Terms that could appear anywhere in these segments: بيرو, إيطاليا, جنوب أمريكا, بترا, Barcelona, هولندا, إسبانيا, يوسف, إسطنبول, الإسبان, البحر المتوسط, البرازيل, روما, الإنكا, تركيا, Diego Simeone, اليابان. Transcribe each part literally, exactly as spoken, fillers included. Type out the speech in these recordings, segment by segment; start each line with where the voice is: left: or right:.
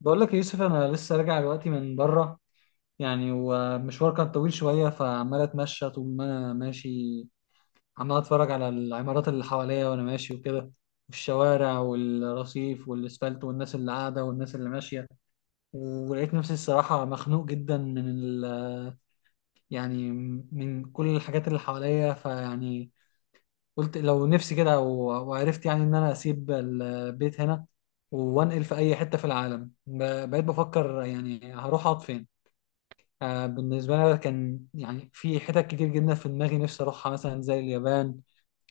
left: بقول لك يا يوسف، انا لسه راجع دلوقتي من بره. يعني ومشوار كان طويل شويه، فعمال اتمشى طول ما انا ماشي، عمال اتفرج على العمارات اللي حواليا وانا ماشي وكده، والشوارع والرصيف والاسفلت والناس اللي قاعده والناس اللي ماشيه. ولقيت نفسي الصراحه مخنوق جدا من ال يعني من كل الحاجات اللي حواليا. فيعني قلت لو نفسي كده، و- وعرفت يعني ان انا اسيب البيت هنا وانقل في اي حته في العالم. ب- بقيت بفكر يعني هروح اقعد فين. آه، بالنسبة لي كان يعني في حتت كتير جدا في دماغي نفسي أروحها، مثلا زي اليابان،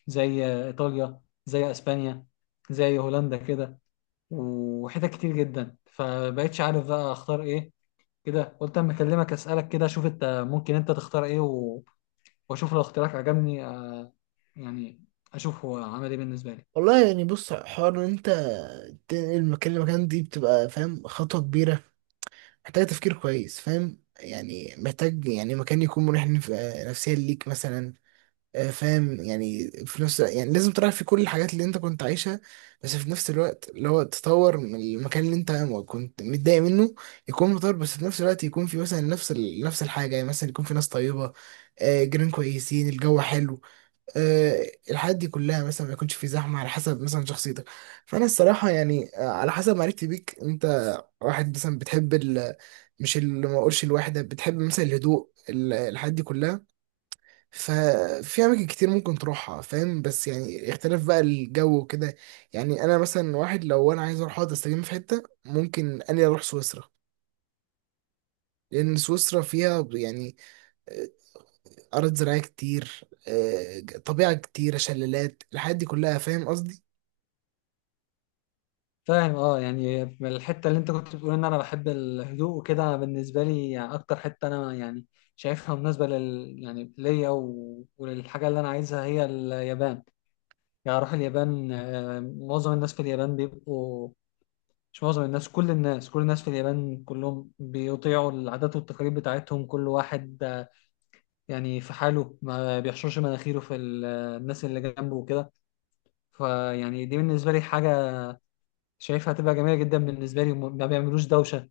left: زي آه، إيطاليا، زي أسبانيا، زي هولندا كده، وحتت كتير جدا، فبقيتش عارف بقى أختار إيه. كده قلت أما أكلمك أسألك كده أشوف أنت ممكن أنت تختار إيه، و- وأشوف لو اختيارك عجبني آه، يعني أشوف هو عمل إيه بالنسبة لي.
right: والله يعني بص حوار ان انت تنقل مكان لمكان دي بتبقى فاهم خطوة كبيرة محتاجة تفكير كويس، فاهم؟ يعني محتاج يعني مكان يكون مريح نف- نفسيا ليك مثلا. آه، فاهم؟ يعني في نفس، يعني لازم تراعي في كل الحاجات اللي انت كنت عايشها، بس في نفس الوقت اللي هو تطور من المكان اللي انت كنت متضايق منه، يكون متطور. بس في نفس الوقت يكون في مثلا نفس ال... نفس الحاجة، يعني مثلا يكون في ناس طيبة، آه، جيران كويسين، الجو حلو، آه، الحاجات دي كلها، مثلا ما يكونش في زحمه على حسب مثلا شخصيتك. فانا الصراحه يعني، آه، على حسب معرفتي بيك، انت واحد مثلا بتحب ال، مش اللي ما اقولش الواحده، بتحب مثلا الهدوء ال- الحاجات دي كلها. ففي اماكن كتير ممكن تروحها، فاهم؟ بس يعني اختلاف بقى الجو وكده. يعني انا مثلا واحد، لو انا عايز اروح اقعد استجم في حته ممكن اني اروح سويسرا، لان سويسرا فيها يعني، آه، ارض زراعيه كتير، آه، طبيعه كتيره، شلالات، الحاجات دي كلها، فاهم قصدي؟
left: فاهم، اه، يعني الحته اللي انت كنت بتقول ان انا بحب الهدوء وكده، انا بالنسبه لي يعني اكتر حته انا يعني شايفها مناسبه لل يعني ليا و... وللحاجه اللي انا عايزها هي اليابان. يعني اروح اليابان. آه، معظم الناس في اليابان بيبقوا، مش معظم الناس، كل الناس، كل الناس في اليابان كلهم بيطيعوا العادات والتقاليد بتاعتهم. كل واحد آه، يعني في حاله، ما بيحشرش مناخيره في ال- الناس اللي جنبه وكده. فيعني دي بالنسبه لي حاجه شايفها هتبقى جميله جدا بالنسبه لي. وما- ما بيعملوش دوشه،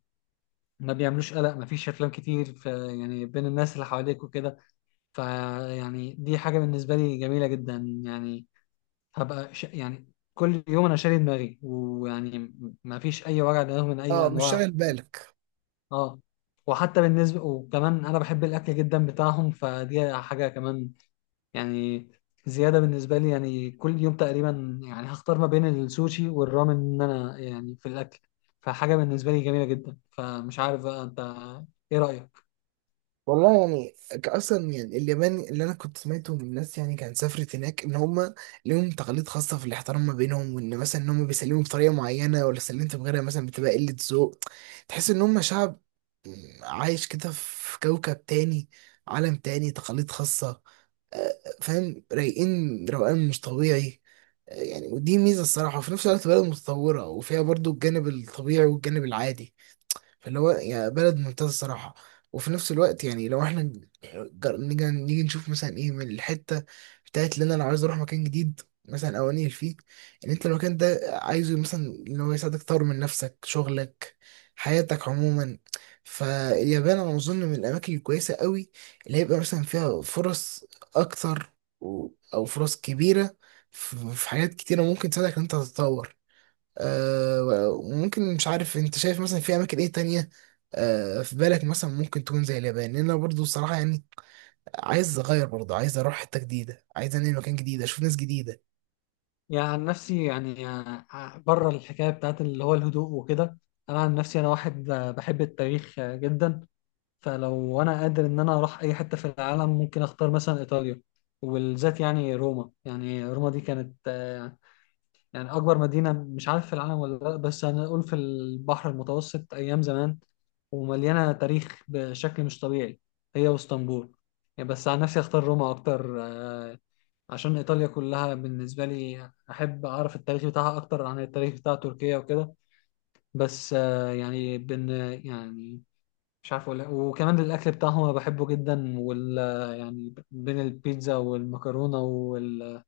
left: ما بيعملوش قلق، ما فيش افلام كتير ف يعني بين الناس اللي حواليك وكده. فيعني دي حاجه بالنسبه لي جميله جدا. يعني هبقى ش... يعني كل يوم انا شاري دماغي، ويعني ما فيش اي وجع دماغ من اي
right: اه مش
left: الانواع.
right: شاغل بالك.
left: اه. وحتى بالنسبه وكمان انا بحب الاكل جدا بتاعهم، فدي حاجه كمان يعني زياده بالنسبه لي. يعني كل يوم تقريبا يعني هختار ما بين السوشي والرامن، ان انا يعني في الاكل. فحاجه بالنسبه لي جميله جدا. فمش عارف بقى انت ايه رايك.
right: والله يعني ك- اصلا يعني اليابان اللي انا كنت سمعته من الناس، يعني كان سافرت هناك، ان هم ليهم تقاليد خاصه في الاحترام ما بينهم، وان مثلا ان هم بيسلموا بطريقه معينه، ولا سلمت بغيرها مثلا بتبقى قله ذوق. تحس ان هم شعب عايش كده في كوكب تاني، عالم تاني، تقاليد خاصه. آه، فاهم؟ رايقين روقان مش طبيعي. آه، يعني ودي ميزه الصراحه، وفي نفس الوقت بلد متطوره، وفيها برضو الجانب الطبيعي والجانب العادي. فاللي هو يعني بلد ممتازة الصراحة. وفي نفس الوقت يعني لو احنا جر- نيجي نيجي نشوف مثلا ايه من الحتة بتاعت اللي انا لو عايز اروح مكان جديد مثلا او انقل فيه، ان انت المكان ده عايزه مثلا اللي هو يساعدك تطور من نفسك، شغلك، حياتك عموما. فاليابان انا اظن من الاماكن الكويسة قوي، اللي هيبقى مثلا فيها فرص اكتر و- او فرص كبيرة في في حاجات كتيرة ممكن تساعدك ان انت تتطور. آه، وممكن مش عارف انت شايف مثلا في اماكن ايه تانية، آه، في بالك مثلا ممكن تكون زي اليابان، لان انا برضو الصراحة يعني عايز اغير، برضو عايز اروح حتة جديدة، عايز انقل مكان جديد، اشوف ناس جديدة.
left: يعني عن نفسي يعني، آه، بره الحكاية بتاعت اللي هو الهدوء وكده، أنا عن نفسي أنا واحد آه، بحب التاريخ آه، جدا. فلو أنا قادر إن أنا أروح أي حتة في العالم ممكن أختار مثلا إيطاليا، وبالذات يعني روما. يعني روما دي كانت آه، يعني أكبر مدينة، مش عارف في العالم ولا لأ، بس أنا أقول في البحر المتوسط أيام زمان، ومليانة تاريخ بشكل مش طبيعي، هي واسطنبول. يعني بس عن نفسي أختار روما أكتر، آه، عشان إيطاليا كلها بالنسبة لي أحب أعرف التاريخ بتاعها أكتر عن التاريخ بتاع تركيا وكده. بس آه، يعني بن يعني مش عارف أقول إيه. وكمان الأكل بتاعهم أنا بحبه جدا، وال يعني بين البيتزا والمكرونة وال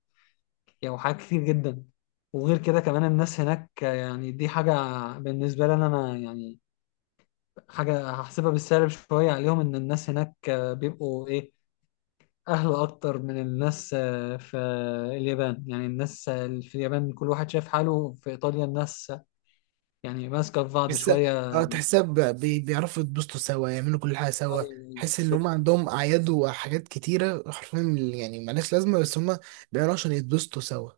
left: يعني وحاجات كتير جدا. وغير كده كمان الناس هناك، آه، يعني دي حاجة بالنسبة لي أنا أنا يعني حاجة هحسبها بالسالب شوية عليهم، إن الناس هناك آه، بيبقوا إيه، أهلا أكتر من الناس آه، في اليابان. يعني الناس آه، في اليابان كل واحد شايف حاله، في إيطاليا الناس آه، يعني ماسكة في بعض
right: بس
left: شوية.
right: اه تحسها ب- بي- بيعرفوا يتبسطوا سوا، يعملوا كل حاجة سوا.
left: أي-
right: تحس ان هم
left: كده.
right: عندهم اعياد وحاجات كتيرة حرفيا يعني ملهاش لازمة، بس هم بيعملوها عشان يتبسطوا سوا.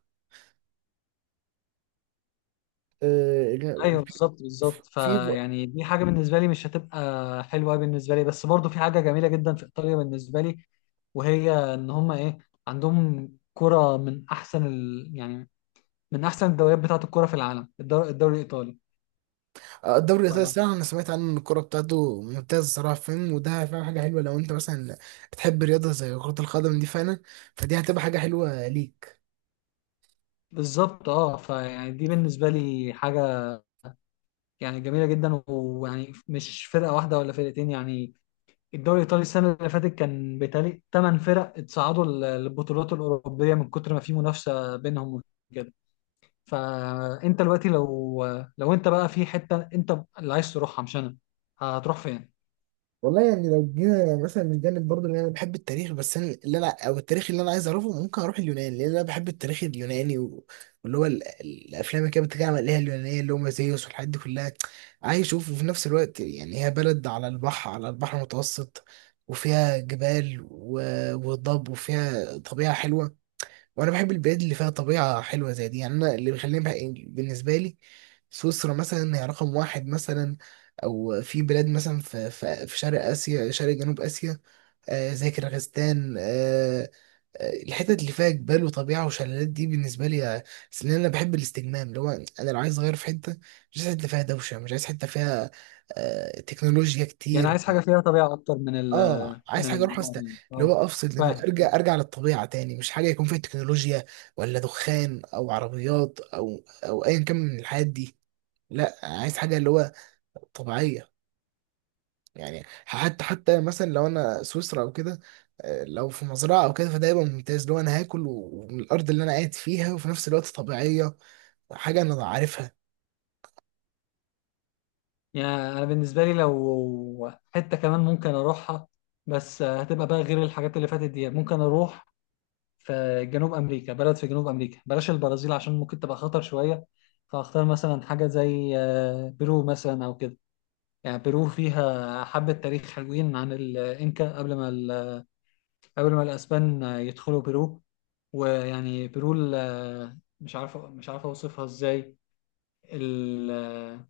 right: آه،
left: أيوه، بالظبط بالظبط
right: في.
left: فيعني دي حاجة بالنسبة لي مش هتبقى حلوة بالنسبة لي. بس برضو في حاجة جميلة جدا في إيطاليا بالنسبة لي، وهي إن هما إيه، عندهم كرة من أحسن ال... يعني من أحسن الدوريات بتاعة الكرة في العالم، الدور... الدوري الإيطالي.
right: آه، الدوري
left: ف...
right: الايطالي الصراحه انا سمعت عنه ان الكوره بتاعته ممتازه الصراحه، فاهم؟ وده فاهم حاجه حلوه لو انت مثلا بتحب رياضه زي كره القدم دي فعلا، فدي هتبقى حاجه حلوه ليك.
left: بالظبط، اه، فيعني دي بالنسبة لي حاجة يعني جميله جدا. ويعني مش فرقه واحده ولا فرقتين يعني، الدوري الايطالي السنه اللي فاتت كان بيتهيألي ثمان فرق اتصعدوا للبطولات الاوروبيه من كتر ما في منافسه بينهم وكده. فانت دلوقتي لو، لو انت بقى في حته انت اللي عايز تروحها مش انا، هتروح فين؟
right: والله يعني لو جينا مثلا من جانب برضه اللي انا بحب التاريخ، بس انا اللي انا او التاريخ اللي انا عايز اعرفه، ممكن اروح اليونان، لان انا بحب التاريخ اليوناني و- واللي هو ال- الافلام اللي كانت بتتكلم عليها اليونانيه اللي هم زيوس والحاجات دي كلها، عايز اشوف. وفي نفس الوقت يعني هي بلد على البحر، على البحر المتوسط، وفيها جبال و- وضب، وفيها طبيعة حلوة. وانا بحب البلاد اللي فيها طبيعه حلوه زي دي، يعني انا اللي بيخليني بح- بالنسبه لي سويسرا مثلا هي رقم واحد مثلا، او في بلاد مثلا في في, في شرق اسيا، شرق جنوب اسيا، آه زي كيرغستان. آه، آه، الحتت اللي فيها جبال وطبيعه وشلالات دي بالنسبه لي، آه، أصل انا بحب الاستجمام اللي هو انا لو عايز اغير في حته، مش عايز حته فيها دوشه، مش عايز حته فيها آه تكنولوجيا
left: يعني
right: كتير.
left: عايز حاجه فيها طبيعه اكتر من ال
right: اه عايز
left: من
right: حاجه اروح
left: العمار
right: است،
left: يعني،
right: اللي
left: اه.
right: هو افصل دماغي،
left: فاهم
right: ارجع
left: فاهم.
right: ارجع للطبيعه تاني. مش حاجه يكون فيها تكنولوجيا ولا دخان او عربيات او او ايا كان من الحاجات دي. لا عايز حاجه اللي هو طبيعيه. يعني حتى حتى مثلا لو انا سويسرا او كده، آه، لو في مزرعه او كده فده يبقى ممتاز، اللي هو انا هاكل و- ومن الارض اللي انا قاعد فيها، وفي نفس الوقت طبيعيه، حاجه انا عارفها.
left: يعني انا بالنسبه لي لو حته كمان ممكن اروحها، بس هتبقى بقى غير الحاجات اللي فاتت دي، ممكن اروح في جنوب امريكا. بلد في جنوب امريكا، بلاش البرازيل عشان ممكن تبقى خطر شويه، فاختار مثلا حاجه زي آه، بيرو مثلا او كده. يعني بيرو فيها حبه تاريخ حلوين عن الانكا قبل ما ال- قبل ما الاسبان آه، يدخلوا بيرو. ويعني بيرو ال- آه، مش عارف، مش عارف اوصفها ازاي. ال- آه،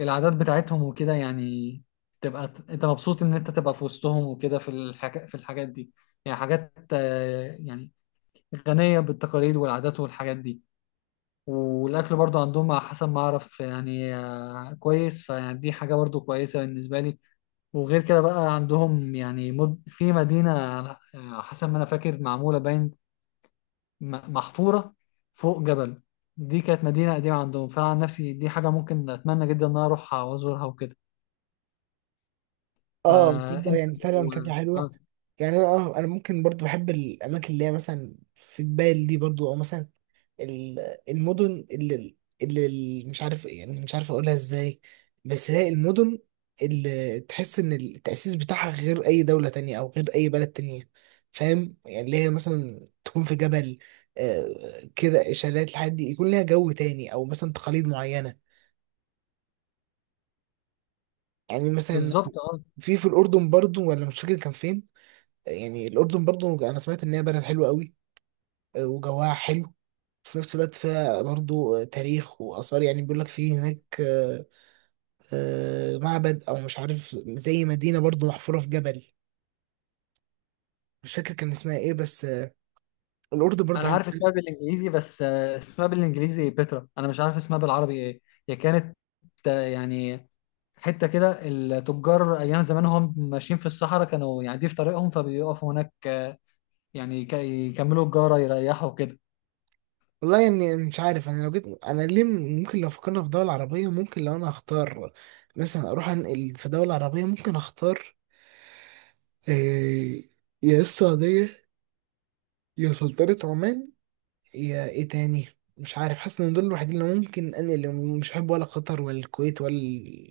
left: العادات بتاعتهم وكده يعني، تبقى ت- انت مبسوط ان انت تبقى في وسطهم وكده، في الحاجات في الحاجات دي. يعني حاجات آه، يعني غنية بالتقاليد والعادات والحاجات دي. والاكل برضو عندهم على حسب ما اعرف يعني، آه، كويس، فيعني دي حاجه برضو كويسه بالنسبه لي. وغير كده بقى عندهم يعني، مد... في مدينه، آه، على حسب ما انا فاكر معموله باين، م- محفوره فوق جبل، دي كانت مدينه قديمه عندهم. فانا عن نفسي دي حاجه ممكن اتمنى جدا ان انا اروحها وازورها وكده.
right: اه تبدا
left: فانت
right: يعني فعلا فكره
left: لو- آه،
right: حلوه.
left: آه،
right: يعني انا اه انا ممكن برضو بحب الاماكن اللي هي مثلا في جبال دي برضو، او مثلا ال- المدن اللي اللي اللي مش عارف إيه، يعني مش عارف اقولها ازاي. بس هي المدن اللي تحس ان التأسيس بتاعها غير اي دولة تانية او غير اي بلد تانية، فاهم؟ يعني اللي هي مثلا تكون في جبل، آه، كده شلالات، الحاجات دي يكون ليها جو تاني، او مثلا تقاليد معينة. يعني مثلا
left: بالظبط، اه.
right: في في الأردن برضو ولا مش فاكر كان فين، يعني الأردن برضو أنا سمعت إن هي بلد حلوة قوي، آه، وجوها حلو، في نفس الوقت فيها برضو، آه، تاريخ وآثار، يعني بيقول لك في هناك، آه، آه، معبد او مش عارف زي مدينه برضو محفوره في جبل. مش فاكر كان اسمها ايه بس آه، الاردن برضو
left: انا عارف
right: حلوه.
left: اسمها بالانجليزي، بس آه، اسمها بالانجليزي بترا، انا مش عارف اسمها بالعربي ايه. هي كانت آه، يعني حته كده، التجار ايام زمان هم ماشيين في الصحراء كانوا يعني دي في طريقهم، فبيقفوا هناك آه، يعني يك- يكملوا الجاره يريحوا كده.
right: والله يعني مش عارف انا لو جيت انا ليه، م- ممكن لو فكرنا في دوله عربيه، ممكن لو انا هختار مثلا اروح انقل في دوله عربيه، ممكن اختار آه، يا السعوديه، يا سلطنه عمان، يا ايه تاني. مش عارف، حاسس ان دول الوحيدين اللي ممكن انا اللي، مش بحب ولا قطر ولا الكويت ولا،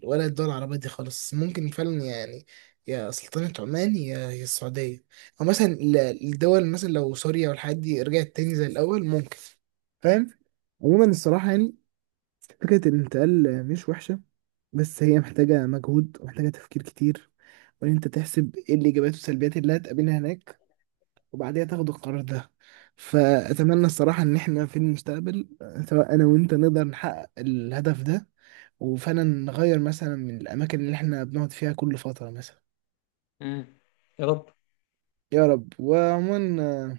right: ولا الدول العربية دي خالص ممكن فعلا يعني، يا سلطنة عمان يا يا السعودية. او مثلا ال- الدول مثلا لو سوريا والحاجات دي رجعت تاني زي الاول ممكن، فاهم؟ عموما الصراحة يعني فكرة الانتقال مش وحشة، بس هي محتاجة مجهود ومحتاجة تفكير كتير، وإن أنت تحسب إيه الإيجابيات والسلبيات اللي هتقابلها هناك، وبعديها تاخدوا القرار ده. فأتمنى الصراحة إن إحنا في المستقبل سواء أنا وأنت نقدر نحقق الهدف ده، وفعلا نغير مثلا من الأماكن اللي إحنا بنقعد فيها كل فترة مثلا.
left: امم يا رب.
right: يا رب. وعموما آه،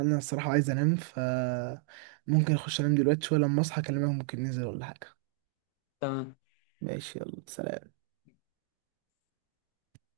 right: أنا الصراحة عايز أنام، فممكن أخش أنام دلوقتي شوية، لما أصحى أكلمك ممكن ننزل ولا حاجة.
left: تمام.
right: ماشي يلا سلام.